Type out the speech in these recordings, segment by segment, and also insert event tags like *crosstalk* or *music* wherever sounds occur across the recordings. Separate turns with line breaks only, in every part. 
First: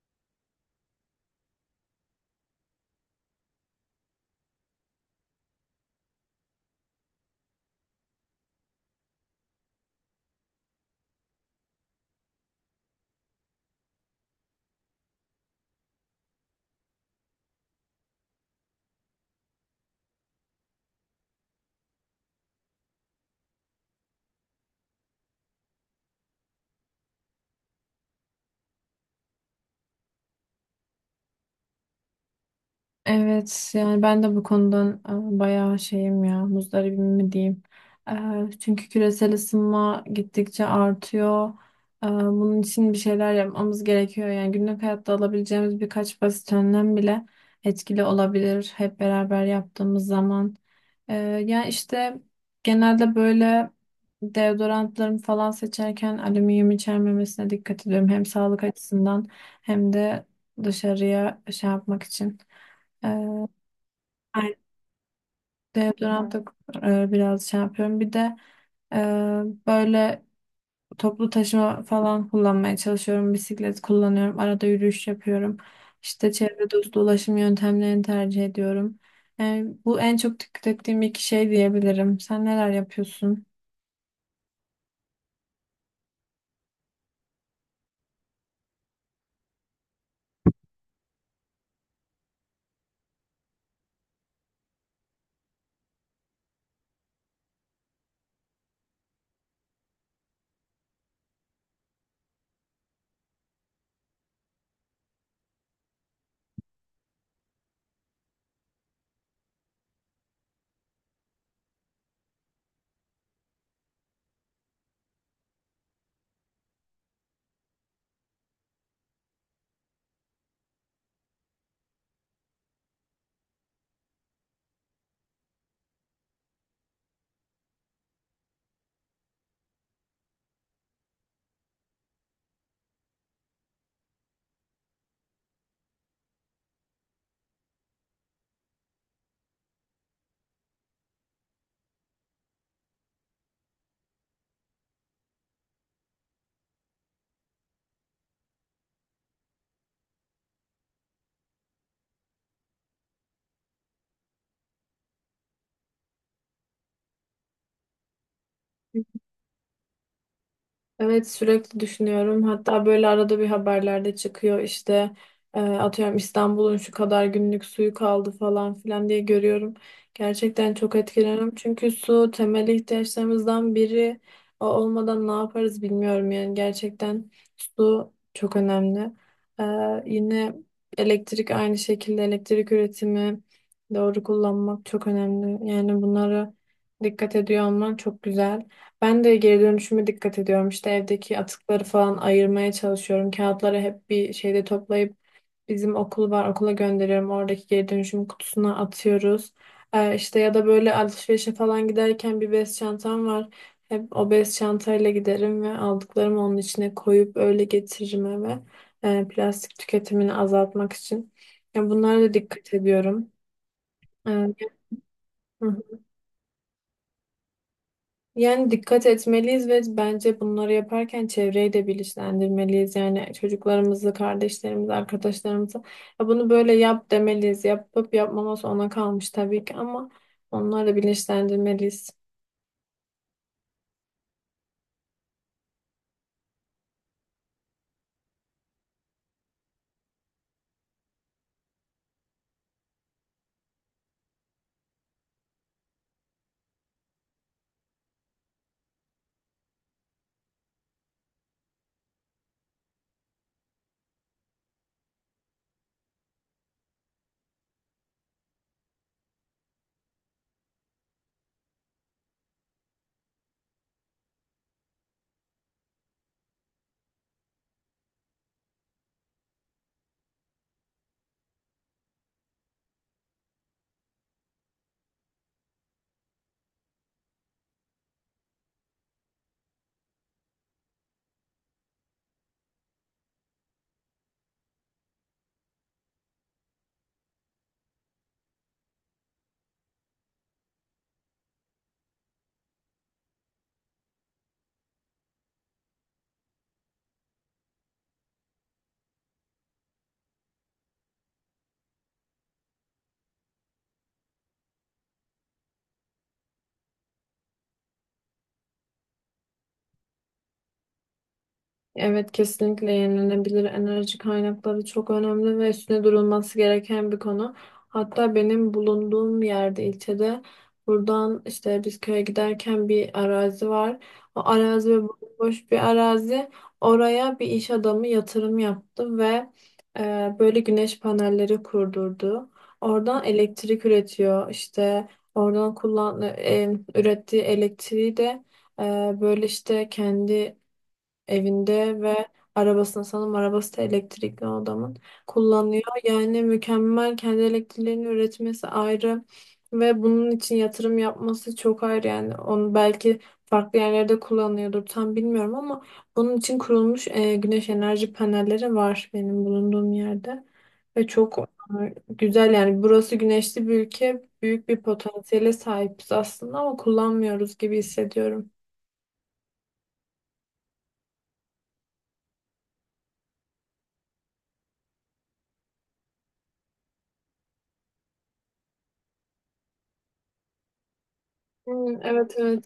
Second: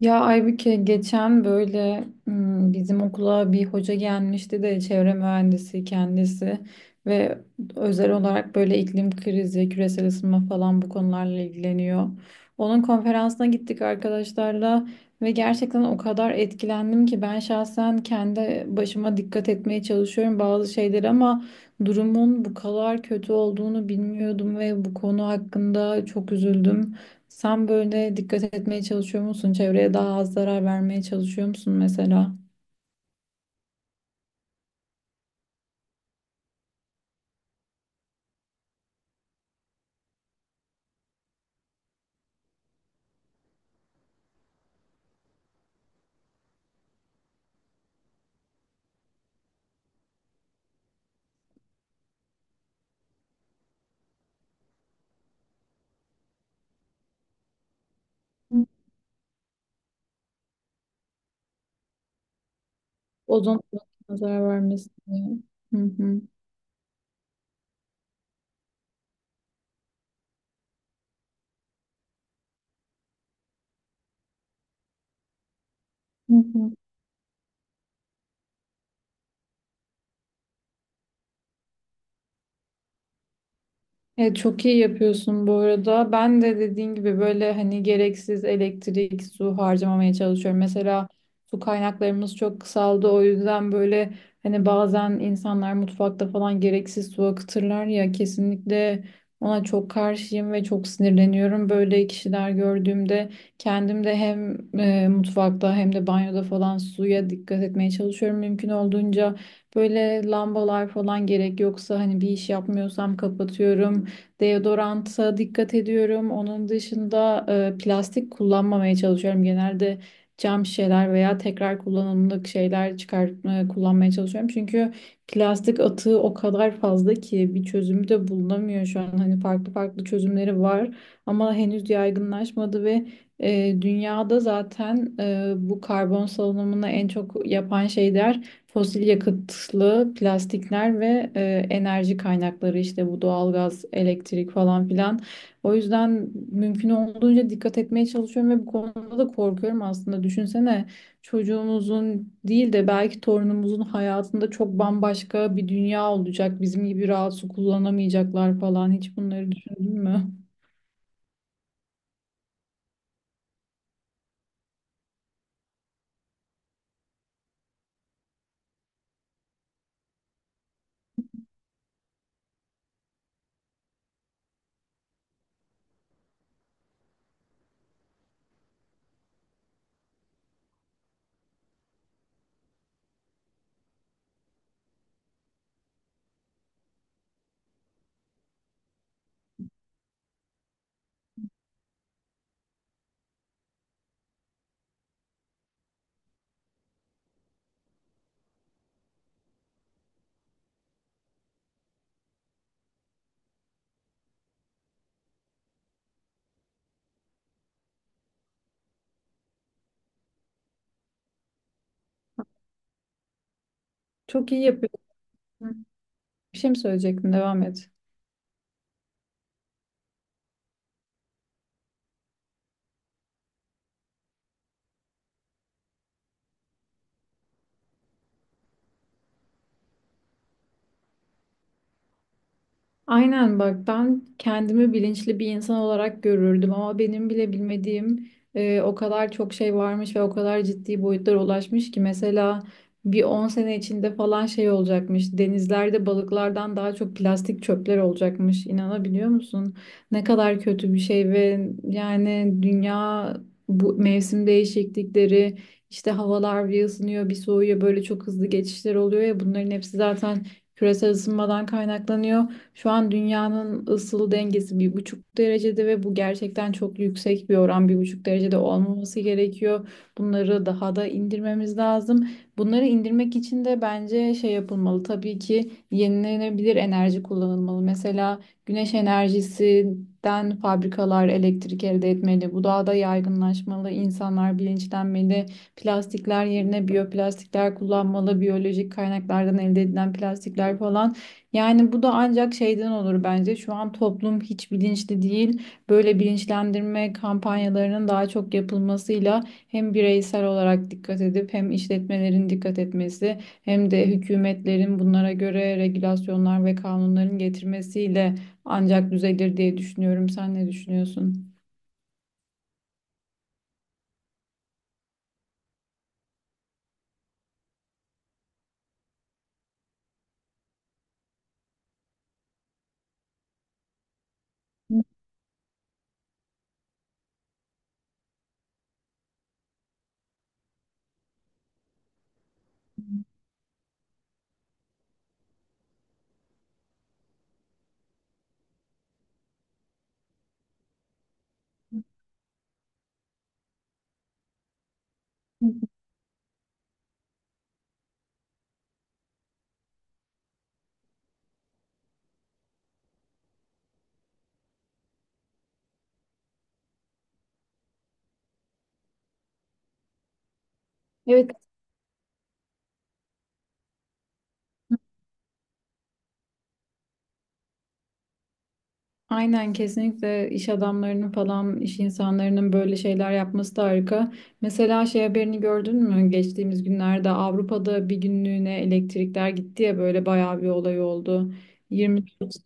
Ya Aybüke geçen böyle bizim okula bir hoca gelmişti de çevre mühendisi kendisi ve özel olarak böyle iklim krizi, küresel ısınma falan bu konularla ilgileniyor. Onun konferansına gittik arkadaşlarla ve gerçekten o kadar etkilendim ki ben şahsen kendi başıma dikkat etmeye çalışıyorum bazı şeyleri ama durumun bu kadar kötü olduğunu bilmiyordum ve bu konu hakkında çok üzüldüm. Sen böyle dikkat etmeye çalışıyor musun? Çevreye daha az zarar vermeye çalışıyor musun mesela?
Evet, yani ben de bu konudan bayağı şeyim ya, muzdaribim mi diyeyim. Çünkü küresel ısınma gittikçe artıyor. Bunun için bir şeyler yapmamız gerekiyor. Yani günlük hayatta alabileceğimiz birkaç basit önlem bile etkili olabilir hep beraber yaptığımız zaman. E, Yani işte genelde böyle deodorantlarımı falan seçerken alüminyum içermemesine dikkat ediyorum. Hem sağlık
Hı.
açısından hem de dışarıya şey yapmak için. Ee,
Ozon tabakasına zarar
Ben
vermesin diye. Hı hı.
deodorant da biraz şey yapıyorum. Bir de e, böyle toplu taşıma falan kullanmaya çalışıyorum. Bisiklet kullanıyorum. Arada yürüyüş yapıyorum. İşte
Hı
çevre
hı.
dostu ulaşım yöntemlerini tercih ediyorum. Yani bu en çok dikkat ettiğim iki şey diyebilirim. Sen neler yapıyorsun?
Evet, çok iyi yapıyorsun bu arada. Ben de dediğin gibi böyle hani gereksiz elektrik, su harcamamaya çalışıyorum. Mesela su kaynaklarımız çok kısaldı. O yüzden böyle hani bazen insanlar mutfakta falan gereksiz su akıtırlar ya kesinlikle ona çok karşıyım ve çok sinirleniyorum. Böyle kişiler gördüğümde kendim de hem mutfakta hem de banyoda falan suya dikkat etmeye çalışıyorum mümkün olduğunca. Böyle lambalar falan gerek yoksa hani bir iş yapmıyorsam kapatıyorum. Deodoranta dikkat ediyorum. Onun dışında plastik kullanmamaya çalışıyorum. Genelde cam şişeler veya tekrar kullanımlık şeyler çıkar kullanmaya çalışıyorum. Çünkü plastik atığı o kadar fazla ki bir çözümü de bulunamıyor şu an. Hani farklı farklı çözümleri var ama henüz yaygınlaşmadı ve dünyada zaten bu karbon salınımını en çok yapan şeyler fosil yakıtlı plastikler ve enerji kaynakları işte bu doğalgaz, elektrik falan filan. O yüzden mümkün olduğunca dikkat etmeye çalışıyorum ve bu konuda da korkuyorum aslında. Düşünsene çocuğumuzun değil de belki torunumuzun hayatında çok bambaşka bir dünya olacak. Bizim gibi rahat su kullanamayacaklar falan. Hiç bunları düşündün mü?
Evet, sürekli düşünüyorum. Hatta böyle arada bir haberlerde çıkıyor işte atıyorum İstanbul'un şu kadar günlük suyu kaldı falan filan diye görüyorum. Gerçekten çok etkileniyorum. Çünkü su temel ihtiyaçlarımızdan biri. O olmadan ne yaparız bilmiyorum, yani gerçekten su çok önemli. E, Yine elektrik, aynı şekilde elektrik üretimi, doğru kullanmak çok önemli. Yani bunlara dikkat ediyor olman çok güzel. Ben de geri dönüşüme dikkat ediyorum. İşte evdeki atıkları falan ayırmaya çalışıyorum. Kağıtları hep bir şeyde toplayıp bizim okul var, okula gönderiyorum. Oradaki geri dönüşüm kutusuna atıyoruz. İşte ya da böyle alışverişe falan giderken bir bez çantam var. Hep o bez çantayla giderim ve aldıklarımı onun içine koyup öyle getiririm eve. Plastik tüketimini azaltmak için. Ya, bunlara da dikkat ediyorum.
Çok iyi
Ee,
yapıyorsun.
hı.
Bir şey mi söyleyecektin? Devam et.
Yani dikkat etmeliyiz ve bence bunları yaparken çevreyi de bilinçlendirmeliyiz. Yani çocuklarımızı, kardeşlerimizi, arkadaşlarımızı "Ya, bunu böyle yap" demeliyiz. Yapıp yapmaması ona kalmış tabii ki, ama onları da bilinçlendirmeliyiz.
Aynen, bak ben kendimi bilinçli bir insan olarak görürdüm ama benim bile bilmediğim o kadar çok şey varmış ve o kadar ciddi boyutlara ulaşmış ki mesela bir 10 sene içinde falan şey olacakmış, denizlerde balıklardan daha çok plastik çöpler olacakmış, inanabiliyor musun? Ne kadar kötü bir şey ve yani dünya, bu mevsim değişiklikleri, işte havalar bir ısınıyor bir soğuyor, böyle çok hızlı geçişler oluyor ya, bunların hepsi zaten küresel ısınmadan kaynaklanıyor. Şu an dünyanın ısıl dengesi 1,5 derecede ve bu gerçekten çok yüksek bir oran. 1,5 derecede olmaması gerekiyor. Bunları daha da indirmemiz lazım. Bunları indirmek için de bence şey yapılmalı. Tabii ki yenilenebilir enerji kullanılmalı. Mesela güneş enerjisinden fabrikalar elektrik elde etmeli. Bu daha da yaygınlaşmalı. İnsanlar bilinçlenmeli. Plastikler yerine biyoplastikler kullanmalı. Biyolojik kaynaklardan elde edilen plastikler falan. Yani bu da ancak şeyden olur bence. Şu an toplum hiç bilinçli değil. Böyle bilinçlendirme kampanyalarının daha çok yapılmasıyla hem bireysel olarak dikkat edip hem işletmelerin dikkat etmesi hem de hükümetlerin bunlara göre regülasyonlar ve kanunların getirmesiyle ancak düzelir diye düşünüyorum. Sen ne düşünüyorsun?
Evet, kesinlikle yenilenebilir enerji kaynakları çok önemli ve üstüne durulması gereken bir konu. Hatta benim bulunduğum yerde, ilçede, buradan işte biz köye giderken bir arazi var. O arazi ve boş bir arazi. Oraya bir iş adamı yatırım yaptı ve böyle güneş panelleri kurdurdu. Oradan elektrik üretiyor. İşte oradan ürettiği elektriği de e, böyle işte kendi evinde ve arabasını, sanırım arabası da elektrikli o adamın, kullanıyor.
*laughs*
Yani mükemmel, kendi elektriklerini üretmesi ayrı ve bunun için yatırım yapması çok ayrı. Yani onu belki farklı yerlerde kullanıyordur, tam bilmiyorum, ama bunun için kurulmuş güneş enerji panelleri var benim bulunduğum yerde ve çok
Evet,
güzel. Yani burası güneşli bir ülke, büyük bir potansiyele sahibiz aslında ama kullanmıyoruz gibi hissediyorum.
aynen, kesinlikle iş adamlarının falan, iş insanlarının böyle şeyler yapması da harika. Mesela şey haberini gördün mü? Geçtiğimiz günlerde Avrupa'da bir günlüğüne elektrikler gitti ya, böyle bayağı bir olay oldu.
Hmm,
20
evet, evet.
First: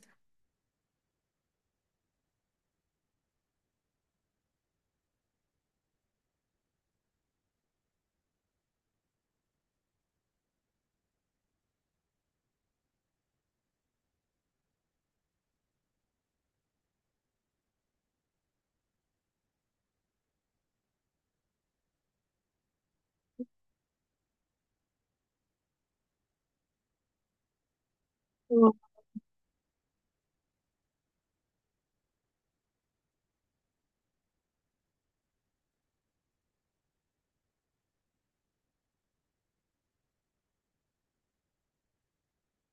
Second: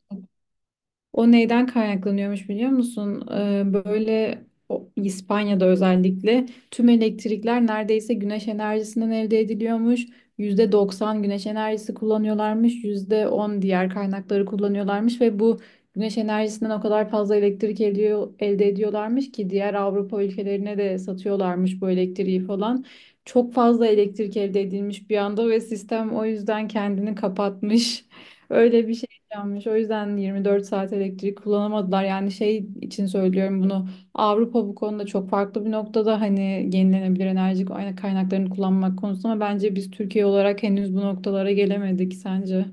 o neyden kaynaklanıyormuş biliyor musun? Böyle İspanya'da özellikle tüm elektrikler neredeyse güneş enerjisinden elde ediliyormuş. %90 güneş enerjisi kullanıyorlarmış, %10 diğer kaynakları kullanıyorlarmış ve bu güneş enerjisinden o kadar fazla elektrik ediyor, elde ediyorlarmış ki diğer Avrupa ülkelerine de satıyorlarmış bu elektriği falan. Çok fazla elektrik elde edilmiş bir anda ve sistem o yüzden kendini kapatmış. *laughs* Öyle bir şey yanmış. O yüzden 24 saat elektrik kullanamadılar. Yani şey için söylüyorum bunu. Avrupa bu konuda çok farklı bir noktada hani, yenilenebilir enerji kaynaklarını kullanmak konusunda, ama bence biz Türkiye olarak henüz bu noktalara gelemedik, sence?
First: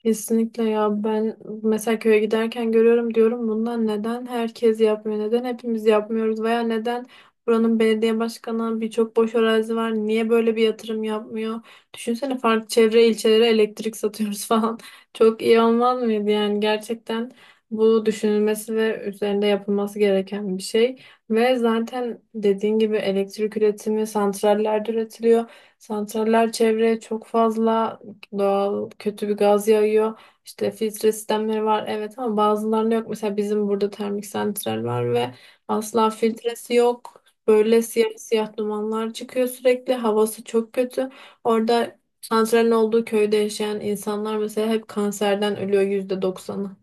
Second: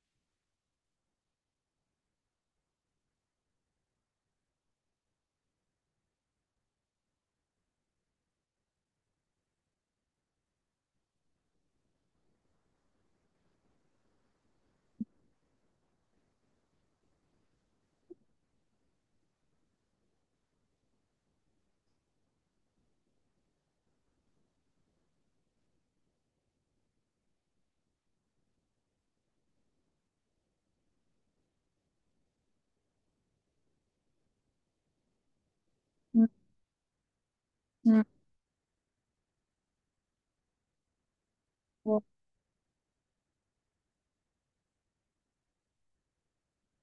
Kesinlikle. Ya ben mesela köye giderken görüyorum, diyorum bundan neden herkes yapmıyor, neden hepimiz yapmıyoruz veya neden buranın belediye başkanı, birçok boş arazi var, niye böyle bir yatırım yapmıyor? Düşünsene, farklı çevre ilçelere elektrik satıyoruz *laughs* falan, çok iyi olmaz mıydı? Yani gerçekten bu, düşünülmesi ve üzerinde yapılması gereken bir şey. Ve zaten dediğin gibi elektrik üretimi santrallerde üretiliyor. Santraller çevreye çok fazla doğal kötü bir gaz yağıyor. İşte filtre sistemleri var, evet, ama bazılarında yok. Mesela bizim burada termik santral var ve asla
Hı
filtresi yok. Böyle
hı.
siyah siyah dumanlar çıkıyor sürekli. Havası çok kötü. Orada santralin olduğu köyde yaşayan insanlar mesela hep kanserden ölüyor, yüzde doksanı.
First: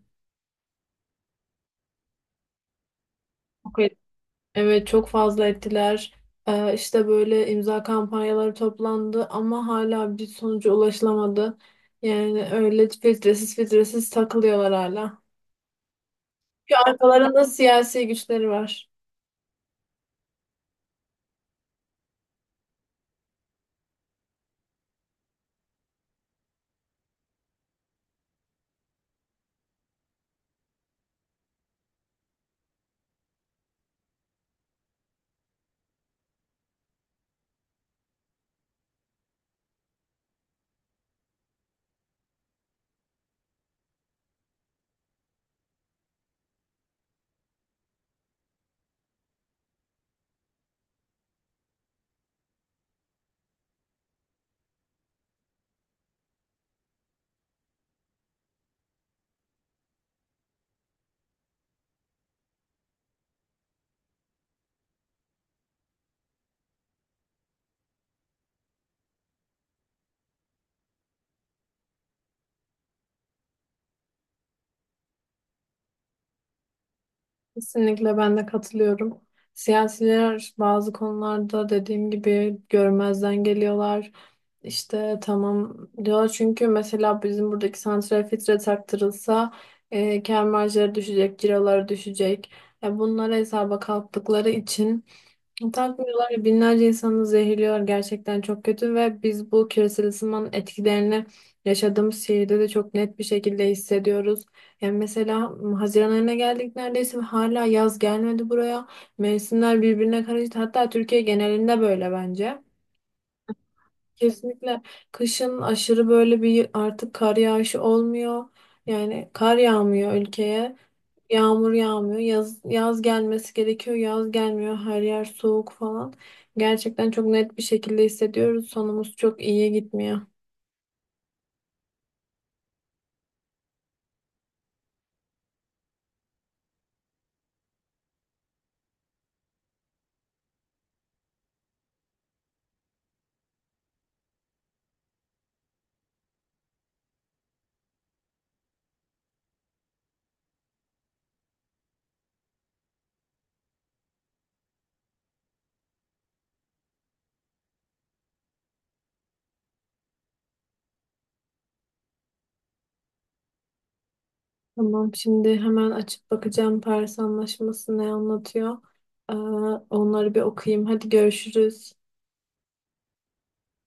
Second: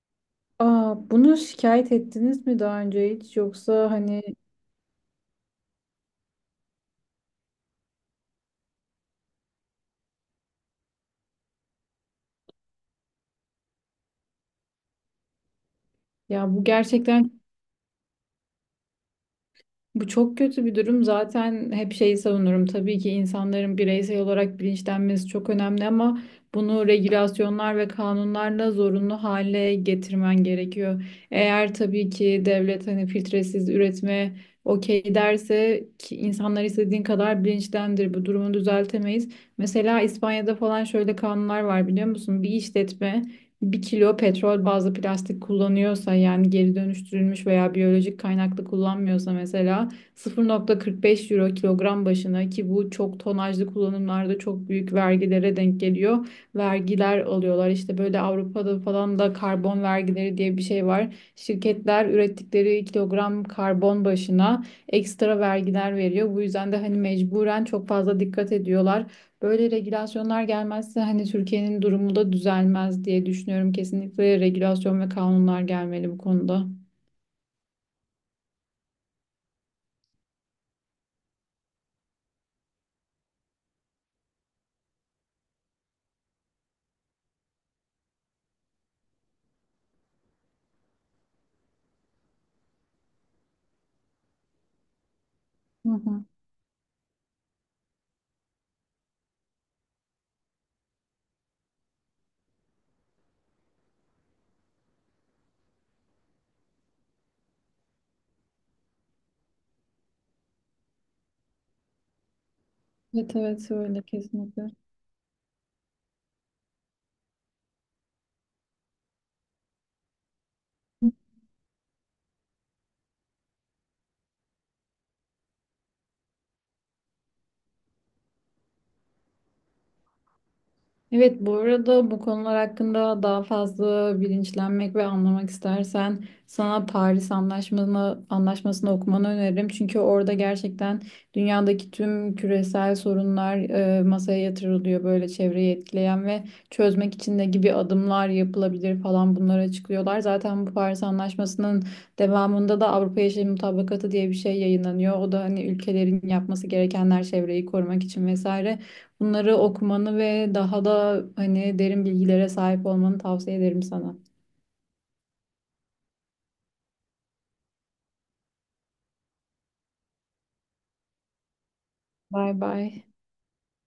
Aa, bunu şikayet ettiniz mi daha önce hiç,
Okey.
yoksa hani
Evet, çok fazla ettiler. İşte böyle imza kampanyaları toplandı ama hala bir sonuca ulaşılamadı. Yani öyle filtresiz filtresiz takılıyorlar hala.
ya bu
Çünkü
gerçekten
arkalarında siyasi güçleri var.
bu çok kötü bir durum. Zaten hep şeyi savunurum. Tabii ki insanların bireysel olarak bilinçlenmesi çok önemli ama bunu regülasyonlar ve kanunlarla zorunlu hale getirmen gerekiyor. Eğer tabii ki devlet hani filtresiz üretime okey derse ki insanlar istediğin kadar bilinçlendir, bu durumu düzeltemeyiz. Mesela İspanya'da falan şöyle kanunlar var biliyor musun? Bir işletme bir kilo petrol bazlı plastik kullanıyorsa, yani geri dönüştürülmüş veya biyolojik kaynaklı kullanmıyorsa mesela 0,45 euro kilogram başına, ki bu çok tonajlı kullanımlarda çok büyük vergilere denk geliyor. Vergiler alıyorlar. İşte böyle Avrupa'da falan da karbon vergileri diye bir şey var. Şirketler ürettikleri kilogram karbon başına ekstra vergiler veriyor. Bu yüzden de hani mecburen çok fazla dikkat ediyorlar. Böyle regülasyonlar gelmezse hani Türkiye'nin durumu da düzelmez diye düşünüyorum. Kesinlikle regülasyon ve kanunlar gelmeli bu konuda.
Kesinlikle, ben de katılıyorum. Siyasiler bazı konularda, dediğim gibi, görmezden geliyorlar. İşte tamam diyor, çünkü mesela bizim buradaki santrale filtre taktırılsa kâr marjları düşecek, ciroları düşecek. Ya bunları hesaba kattıkları için
Hı hı.
takmıyorlar ya, binlerce insanı zehirliyor, gerçekten çok kötü. Ve biz bu küresel ısınmanın etkilerini yaşadığımız şehirde de çok net bir şekilde hissediyoruz. Yani mesela Haziran ayına geldik neredeyse ve hala yaz gelmedi buraya. Mevsimler birbirine karıştı. Hatta Türkiye genelinde böyle bence.
Evet evet, öyle kesinlikle.
Kesinlikle. Kışın aşırı böyle bir, artık kar yağışı olmuyor. Yani kar yağmıyor ülkeye. Yağmur yağmıyor. Yaz, yaz gelmesi gerekiyor. Yaz gelmiyor. Her yer soğuk falan. Gerçekten çok net bir şekilde hissediyoruz. Sonumuz çok iyiye gitmiyor.
Evet, bu arada bu konular hakkında daha fazla bilinçlenmek ve anlamak istersen sana Paris Anlaşması'nı anlaşmasını okumanı öneririm. Çünkü orada gerçekten dünyadaki tüm küresel sorunlar masaya yatırılıyor, böyle çevreyi etkileyen, ve çözmek için ne gibi adımlar yapılabilir falan, bunları açıklıyorlar. Zaten bu Paris Anlaşması'nın devamında da Avrupa Yeşil Mutabakatı diye bir şey yayınlanıyor. O da hani ülkelerin yapması gerekenler çevreyi korumak için vesaire. Bunları okumanı ve daha da hani derin bilgilere sahip olmanı tavsiye ederim sana.
Tamam, şimdi hemen açıp bakacağım Paris Anlaşması ne anlatıyor. Ee, Onları bir okuyayım. Hadi görüşürüz.
Bay bay.